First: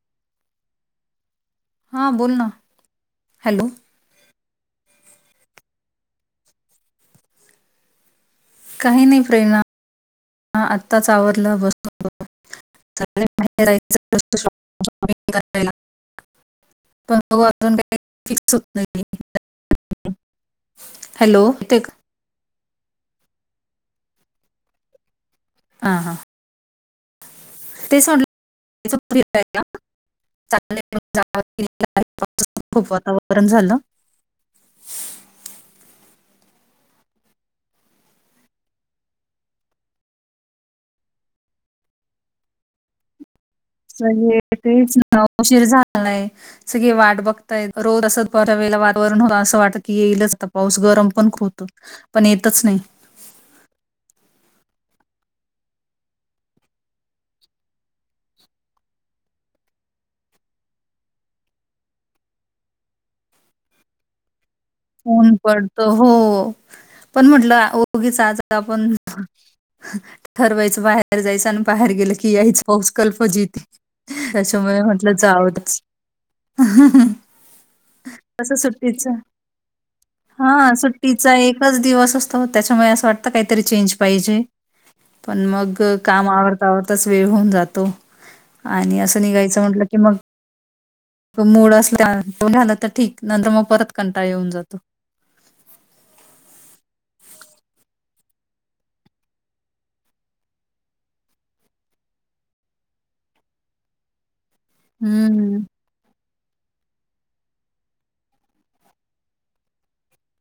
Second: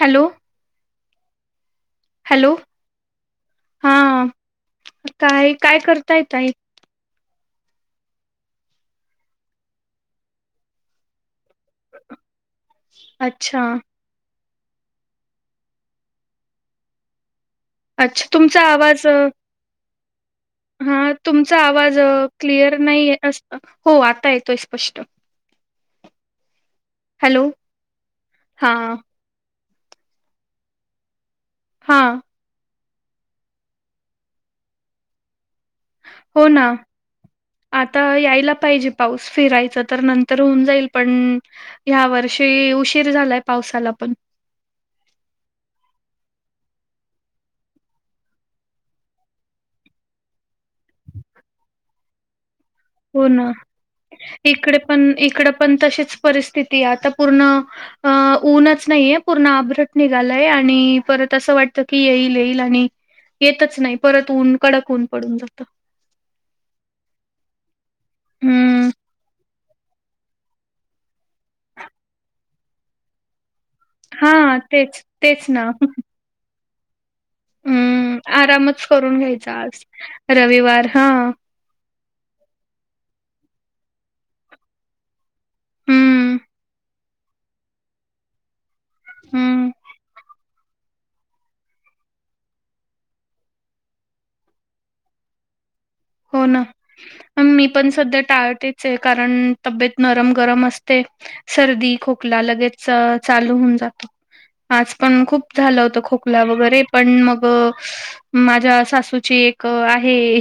Hello! हां बोल ना हॅलो हॅलो. हा काय काय करता येत आहे. काही नाही प्रेरणा आताच आवरलं बस [inaudible] अच्छा [unintelligible] पण बघू अजून काही अच्छा फिक्स होत तुमचा नाही आवाज. हा हॅलो तुमचा येते का आवाज क्लिअर नाही अस हो आता येतोय स्पष्ट हा हा हॅलो तेणलं. हा कप चांग जा. हां. खूप वातावरण झालं. हो ना. आता यायला पाहिजे पाऊस फिरायचं तर नंतर होऊन जाईल पण. ह्या वर्षी उशीर झाला. सेतहीच ना उशीर झालाय. सगळे वाट बघताय रोज असं बऱ्या वेळेला वातावरण हो असं वाटत की येईलच आता पाऊस गरम पण खुप होत पण येतच नाही हो ना इकडे पण इकड पण तशीच परिस्थिती आहे आता पूर्ण अं ऊनच नाहीय पूर्ण आभ्रट निघालाय आणि परत असं वाटतं की येईल येईल आणि येतच नाही परत ऊन कडक पडून ऊन जातं पडतो हो पण म्हटलं ओगीच आज हम्म आपण ह ठरवायचं बाहेर जायचं आणि बाहेर गेलं की यायच पाऊस कल फजिती हा त्याच्यामुळे तेच म्हंटलं तेच जाव ना [unintelligible] हम्म आरामच करून घ्यायचा आज हा सुट्टीचा एकच दिवस असतो त्याच्यामुळे असं वाटतं काहीतरी चेंज पाहिजे पण मग अ काम हम्म आवरता आवरताच वेळ होऊन जातो आणि असं निघायचं हम्म म्हटलं की मग मूड अस झालं तर ठीक नंतर मग परत कंटाळ येऊन जातो होन मी पण सध्या टाळतेच आहे कारण तब्येत नरम गरम असते सर्दी खोकला लगेच अ चालू होऊन जातो आज पण खूप हम्म झालं होत खोक ुला वगैरे पण मग माझ्या सासूची एक आहे.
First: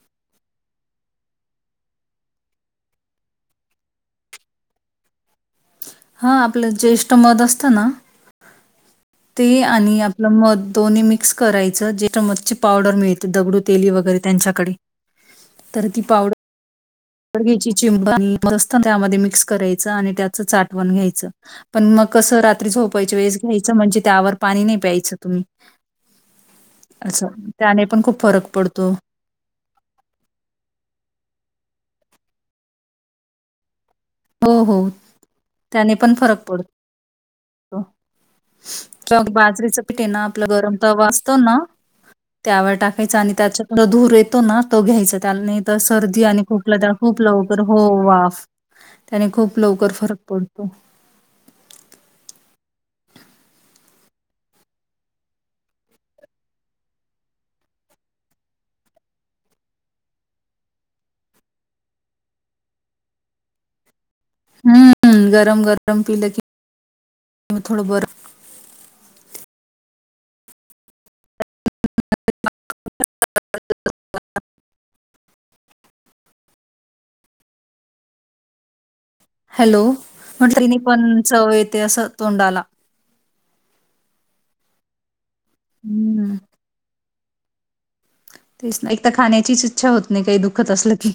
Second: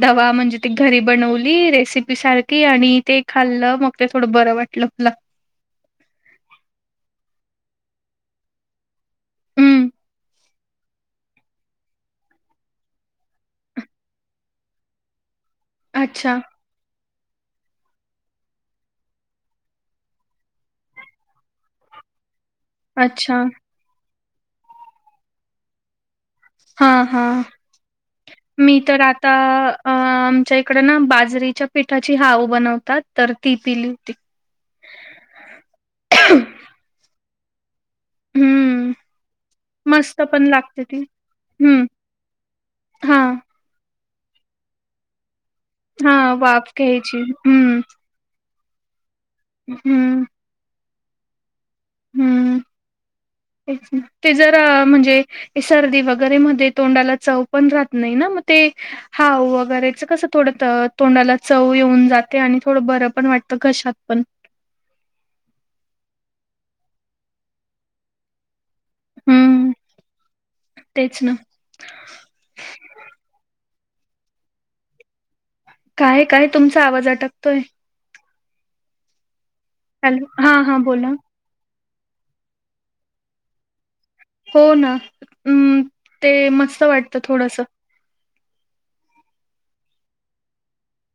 दवा म्हणजे ती घरी बनवली रेसिपी सारखी आणि ते खाल्लं मग ते थोडं बरं वाटत. ला. हा आपलं ज्येष्ठ मत असतं ना. ते हम्म. आणि आपलं मध दोन्ही मिक्स करायचं जे मच्छची पावडर मिळते. दगड ते वगैरे त्यांच्याकडे तर ती पावड अच्छा, घ्यायची चिंब मस्त त्यामध्ये मिक्स करायचं आणि त्याचं चाठवण घ्यायचं पण मग कसं रात्री झोपायच वेस अच्छा. घ्यायचं म्हणजे त्यावर पाणी नाही प्यायचं तुम्ही हां, अस त्याने पण खूप फरक पडतो त अ आमच्या इकड ना बाजरीच्या पिठाची हाव बनवतात तर ती पिली होती. हो हो, त्याने पण फरक पडतो. हम्म किंवा बाजरीचं पिठे मस्त ना पण आपलं गरम लागते ती तवा असतो ना. हम्म त्यावर हा टाकायचं आणि त्याच्याकड धूर येतो ना तो घ्यायचा त्यानी तर हा सर्दी आणि वाफ खोपला त्या घ्यायची खूप लवकर हम्म हो वाफ त्याने खूप लवकर फरक हम्म पडतो. हम्म, तेच ना, ते जर अ म्हणजे. ते सर्दी वगैरे मध्ये तोंडाला चव पण राहत नाही ना मग ते. हाव वगैरेच कसं थोडं तोंडाला चव येऊन जाते आणि थोडं बरं पण वाटतं घशात पण. हम्म गरम गरम पीलकी, म थोडं बरं हम्म, तेच ना. [inaudible] काय काय तुमचा आवाज अटकतोय? हॅलो, हा म्हटल तिने हा बोला पण च येते असं तोंडाला. हो ना. हम्म. ते मस्त वाटतं थोडसं. तेच एक तर खाण्याचीच इच्छा होत नाही काही दुखत असलं की.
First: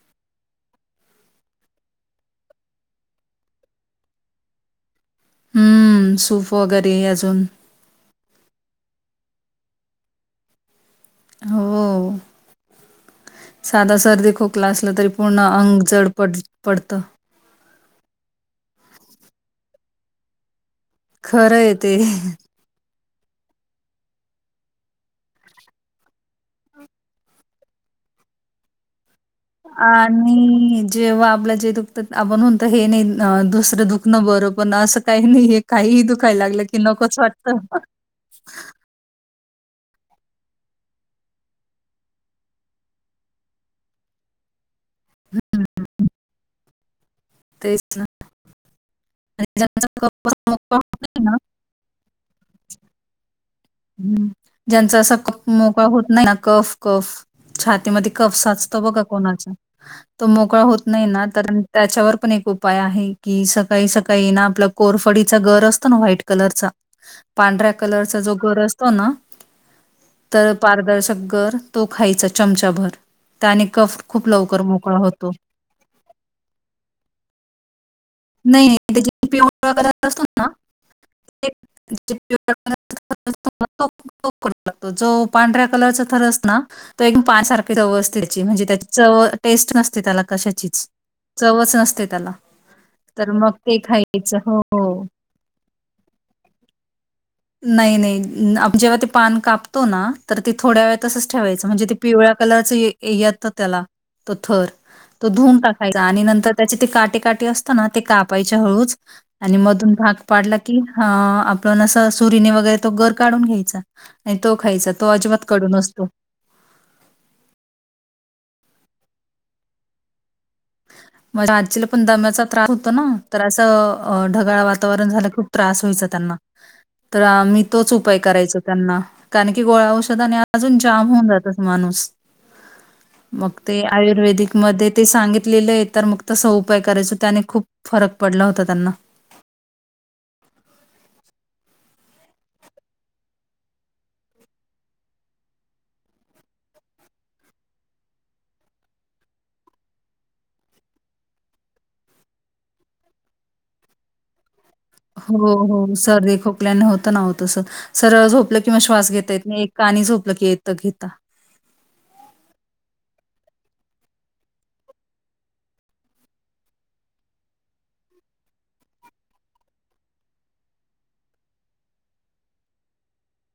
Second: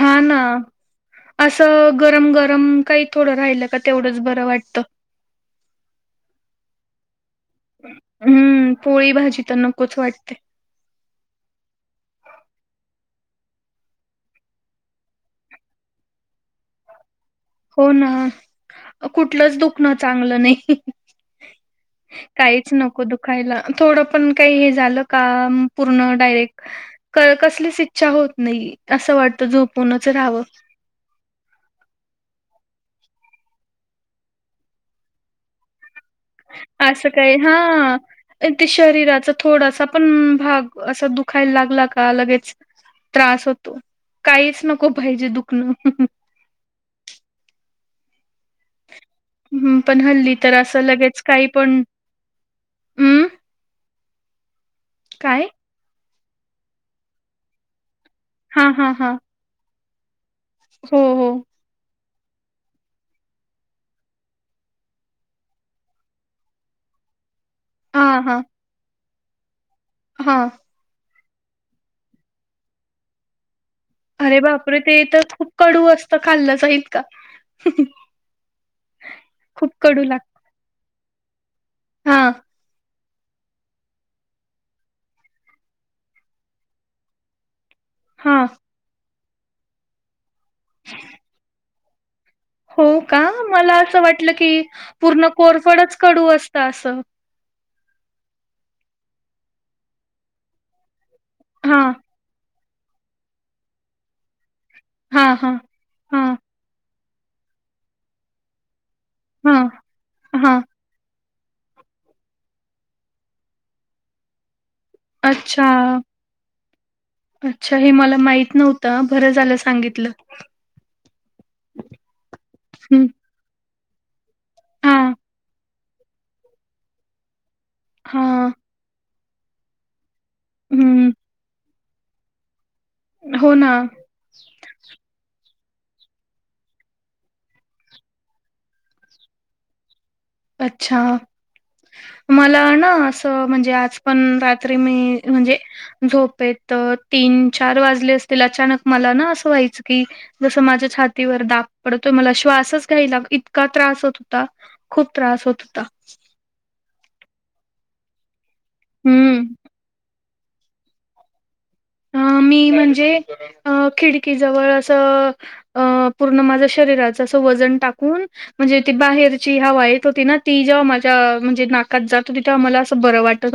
हा ना. असं गरम गरम काही थोडं राहिल का तेवढंच बरं वाटतं. हम्म सूफ वगैरे अजून. हम्म पोळी भाजी तर नकोच वाटते. हो. साधा सर्दी खोकला असलं तरी पूर्ण अंग जड पड पडत. हो ना, कुठलंच दुखणं चांगलं नाही. खरं य ते. काहीच नको दुखायला थोडं पण का हे झालं का पूर्ण डायरेक्ट कसलीच इच्छा होत नाही असं वाट अ आणि. जेव्हा आपल्या जे दुखतात आपण म्हणतो हे नाही दुसरं दुखणं बरं पण असं काही नाही. काहीही दुखायला लागलं की नकोच वाटत. शरीराच. थोडासा पण भाग असा दुखायला लागला का लगेच त्रास होतो. काहीच नको पाहिजे हं, दुखणं. तेच ना. आणि हम् ज्यांचा पण कफ हल्ली असा तर मोकळा असं होत लगेच नाही ना काही पण, हम्. हम्, ज्यांचा असा कप मोकाळा होत नाही ना कफ कफ छातीमध्ये कफ हां, साचतो हां, बघा हां. कोणाचा. तो मोकळा होत हो, नाही ना हो. तर त्याच्यावर पण एक उपाय आहे. कि सकाळी सकाळी ना आपला कोरफडीचा गर असतो ना व्हाईट कलरचा, पांढऱ्या कलरचा हां, जो हां, गर असतो ना, हां. तर पारदर्शक गर. तो खायचा चमचाभर त्याने कफ खूप अरे लवकर बापरे! ते मोकळा तर होतो. खूप कडू असतं खाल्लं जाईल का? नाही नाही त्याची पिवळ खूप वगैर कडू असतो लागतं. ना हां, [unintelligible] [unintelligible] जो पांढऱ्या कलरचा थरस ना. तो एकदम पान सारखे चव अस त्याची हां. म्हणजे त्याची चव टेस्ट नसते त्याला कशाचीच, चवच नसते त्याला. हो का तर मग ते मला असं वाटलं खायचं की हो. हो. पूर्ण कोरफडच कडू असतं असं. नाही नाही जेव्हा ते पान कापतो ना तर ते थोड्या वेळ तसच ठेवायच म्हणजे हां, ते पिवळ्या कलरच येतं त्याला, तो थर तो हां, हां. धुवून टाक आणि हां, नंतर त्याचे ते काटे काटे असत ना ते कापायचे हळूच. आणि हां, मधून भाग पाडला हां. की हा आपल्याला सहज सुरीने वगैरे तो गर काढून घ्यायचा आणि तो खायचा. तो अजिबात अच्छा. कडू नसतो. अच्छा हे मला माहित नव्हतं बरं झालं सांगितलं. माझ्या आजीला पण दम्याचा त्रास होता ना. हं. तर असं ढगाळ वातावरण हां, झालं खूप त्रास व्हायचा त्यांना. तर आम्ही तोच उपाय हां. करायचो त्यांना कारण की गोळ्या औषधाने आणि अजून जाम हं. होऊन जातच माणूस. मग हो ना. ते आयुर्वेदिक मध्ये ते सांगित लेल तर मग तस उपाय करायचो त्याने खूप फरक पडला होता त्यांना. अच्छा. मला ना असं म्हणजे आज पण रात्री मी म्हणजे झोपेत तीन चार वाजले असतील अचानक मला ना असं व्हायचं की जसं माझ्या छातीवर दाब पडतो मला श्वासच घ्यायला इतका त्रास होत होता खूप त्रास हो होत होता. हो. सर्दी, खोक आपल्याना होत ना ओ तस सरळ झोपलं कि मग श्वास घेता हं. येत नाही. एक अंगी झोपलं की येत घेता. अ मी म्हणजे अ खिडकीजवळ असं अ पूर्ण माझ्या शरीराचं असं वजन टाकून म्हणजे ती बाहेरची हवा येत होती ना ती जेव्हा माझ्या म्हणजे नाकात जातो तिथे आम्हाला असं बरं वाट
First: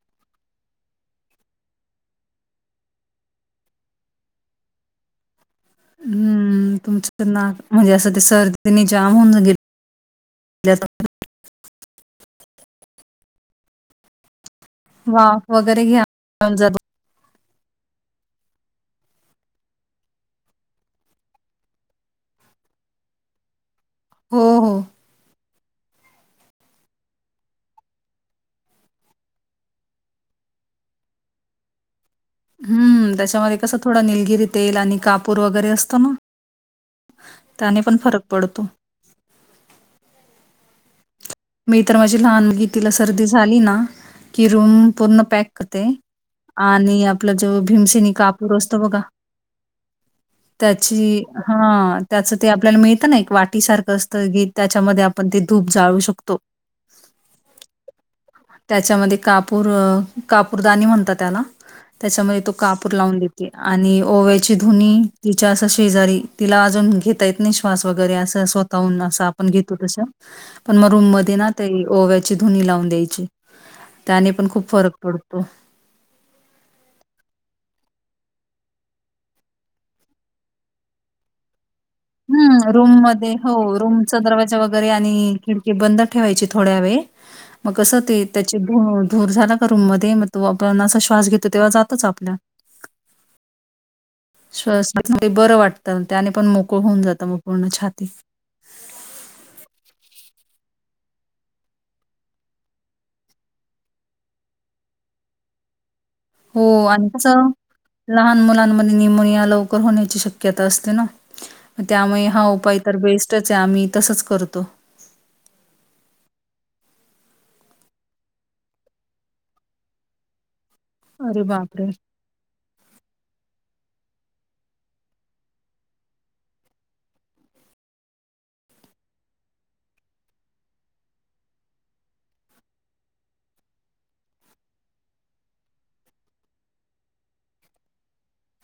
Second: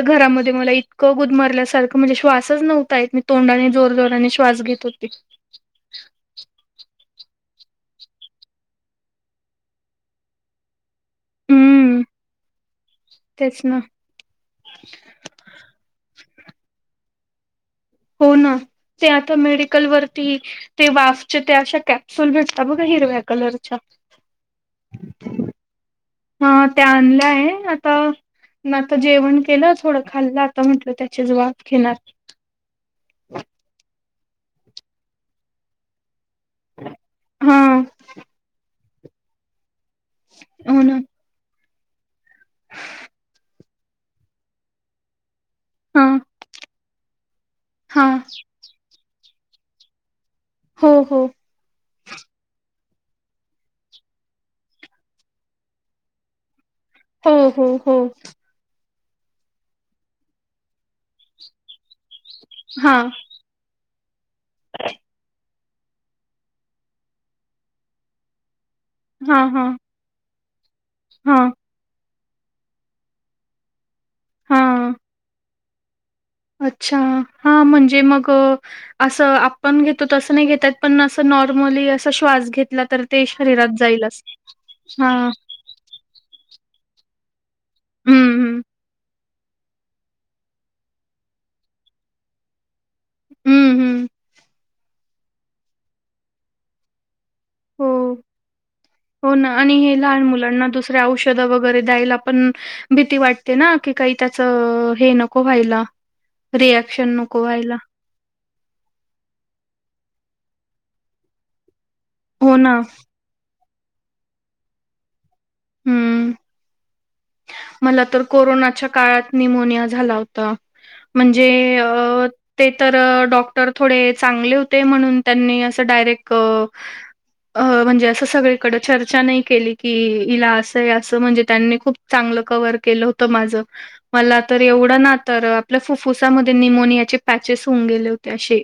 घरामध्ये मला इतकं गुदमरल्या सारखं म्हणजे श्वास असच नव्हता येत मी तोंडाने जोर जोराने श्वास घेत होते. तुमच ना म्हणजे असं ते सर्दीने जाम होऊन गे [inaudible] हम्म. तेच ना. वाफ वगैरे [inaudible] हो ना ते आता मेडिकल वरती ते वाफचे त्या अशा कॅप्सूल भेटतात बघा हिरव्या कलरच्या. हो हो. हा त्या आणल्या आहे. आता मग आता जेवण केलं, थोडं खाल्, आता म्हटलं त्याचीच वाफ घेणार. हम्म त्याच्यामध्ये कसं थोडं निलगिरी तेल आणि कापूर वगैरे असतो ना. हा त्याने पण फरक पडतो. हो ना. मी तर माझी लहान मुलगी तिला सर्दी झाली ना की रूम पूर्ण पॅक करते हा आणि आपला जो हा भीमशिनी कापूर असतो बघा. हो हो त्याची हा त्याचं ते आपल्याला मिळतं ना एक वाटीसारखं असतं, की त्याच्यामध्ये आपण ते धूप जाळू शक तो. हम्म हम्म हम्. त्याच्यामध्ये कापूर कापूरदानी म्हणतात त्याला. त्याच्यामध्ये तो कापूर हा लावून देत आणि ओव्याची धुनी तिच्या असं शेजारी तिला अजून घेता येत नाही श्वास वगैरे असं स्वः तः असं हा आपण हा घेतो तस. पण मग रूम मध्ये हा ना ते ओव्याची धुनी लावून द्यायची. त्याने पण हा खूप फरक पडतो. अच्छा हा म्हणजे मग असं आपण घेतो तसं नाही घेतात पण असं नॉर्मली अस हम्म रूम मध्ये हो रूमचा दरवाजा वगैरे हा आणि खिड की बंद ठेवायची थोड्या वेळ मग कस ते हम्म त्याची हम्म धूर धूर झाला का रूम मध्ये मग तो आपण असा श्वास घेतो तेव्हा जातोच आपल्या हम्म हम्म. श्वास घेताना बरं वाटतं. त्याने पण मोकळ होऊन जातं मग पूर्ण छाती. हो हो ना आणि हे लहान मुलांना दुसरे औषधं वगैरे द्यायला आपण भीती वाटते ना की काही त्याचं हे नको व्हायला हो आणि रिएक्शन त नको व्हायला. लहान मुलांमध्ये न्यमोनिया लवकर होण्याची शक्यता असते ना त्यामुळे हा हो ना. उपाय तर बेस्टच आहे आम्ही तसच करतो हम्म मला तर कोरोनाच्या काळात निमोनिया झाला होता अरे म्हणजे बापरे! अ ते तर डॉक्टर थोडे चांगले होते म्हणून त्यांनी असं डायरेक्ट अ म्हणजे असं सगळीकडे चर्चा नाही केली की इला असंय असं म्हणजे त्यांनी खूप चांगलं कवर केलं होतं माझं मला तर एवढं ना तर आपल्या फुफ्फुसामध्ये निमोनियाचे पॅचेस होऊन गेले होते असे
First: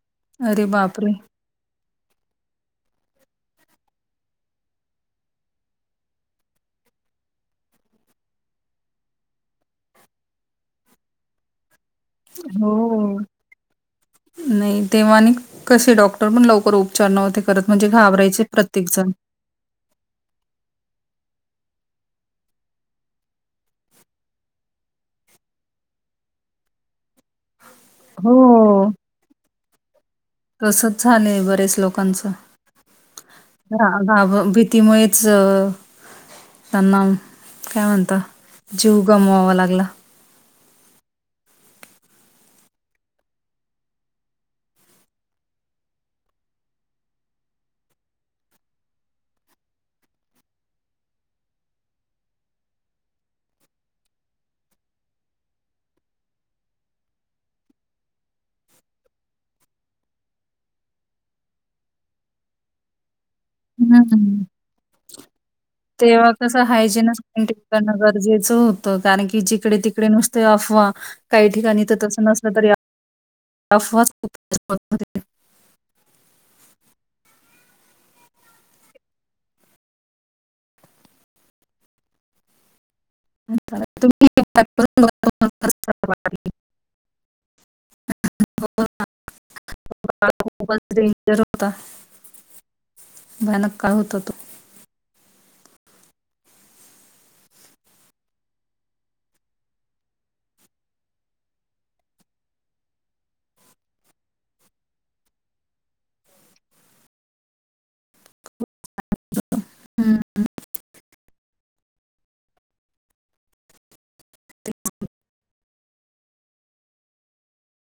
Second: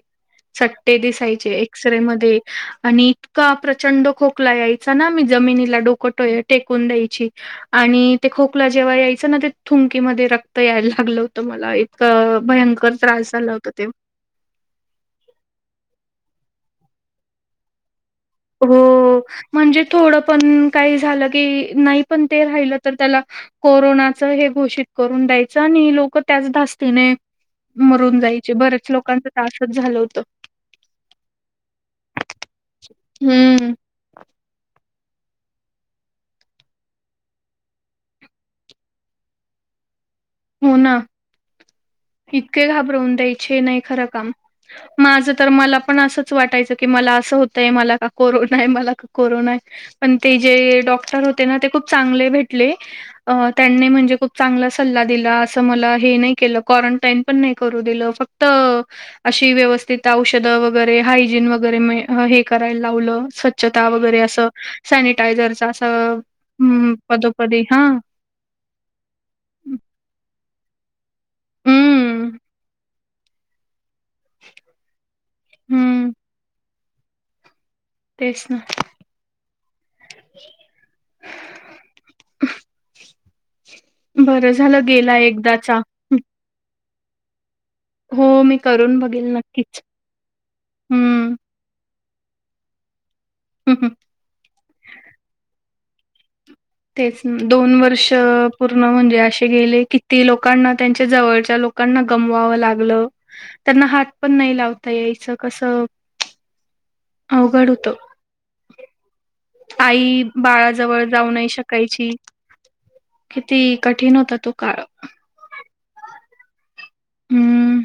अरे सट्टे बापरे! दिसायचे एक्सरे मध्ये आणि इतका प्रचंड खोकला यायचा ना मी जमिनीला डोकटोय टेकून द्यायची आणि ते खोकला जेव्हा यायचं ना ते थुंकी मध्ये रक्त यायला लागलं होतं मला अ भयंकर हो, त्रास झाला होता तेव नाही तेव्हा आणि कसे डॉक्टर पण लवकर उपचार नव्हते करत म्हणजे घाबरायचे प्रत्येकजण. हो म्हणजे थोडं पण काही झालं की नाही पण ते राहिलं तर त्याला कोरोनाच हे घोषित करून द्यायचं आणि लोक त्याच धास्तीने मरून हो, जायचे बर्याच लोकांच तासच झालं होत तसच झालंय बरेच हम्म. लोकांचभ भीतीमुळे ज त्यांना काय म्हणत जीव गमवावा लागला हो ना इतके घाबरवून द्यायचे नाही खरं काम माझ तर मला पण असंच वाटायचं की मला असं होतंय मला का कोरोना आहे मला का कोरोना आहे पण ते जे डॉक्टर होते ना ते खूप चांगले भेटले अ त्यांनी म्हणजे खूप चांगला सल्ला दिला अस मला हे नाही केलं, क्वारंटाईन पण नाही करू दिलं, फक्त अशी व्यवस्थित औषधं वगैरे हायजीन वगैरे हे करायला लावलं स्वचछता वगैरे हम्म. असं सॅनिटायझरचं असं तेव्हा कसं हम्म हायजिनच पदोपदी मेंटेन हा करणं गरजेचं गरजेचं होत कारण की जिकडे-तिकडे नुसते अफवा, काही ठिकाणी तर तस हम्म नसलं तरी अफवाच खूप पसरत होत्या. हम्म. तेच ना. तुम्ही हे बरं झालं प्रकरण बघा, गेला तुम्हाला एकदाचा खरंच खराब हं, वाटेल. हो, मी करून बघेल नक्की. मोल रेंजर होता, भयानक काय होता तो. तेच दोन वर्ष पूर्ण म्हणजे अशे गेले किती लोकांना त्यांच्या जवळच्या लोक लोकांना गमवावं लागलं त्यांना हात पण नाही लावता यायचं कसं अवघड होतं. हं, आई हं. बाळाजवळ जाऊ नाही शकायची किती कठीण होता तो काळ हम्म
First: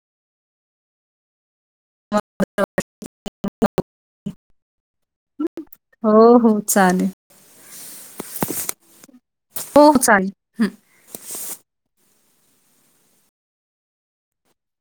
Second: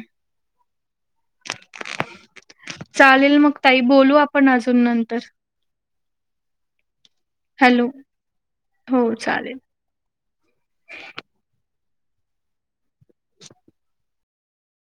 चालेल मग ताई बोलू आपण अजून नंतर हो हो चालेल हॅलो हो चालेल. हो चालेल हं.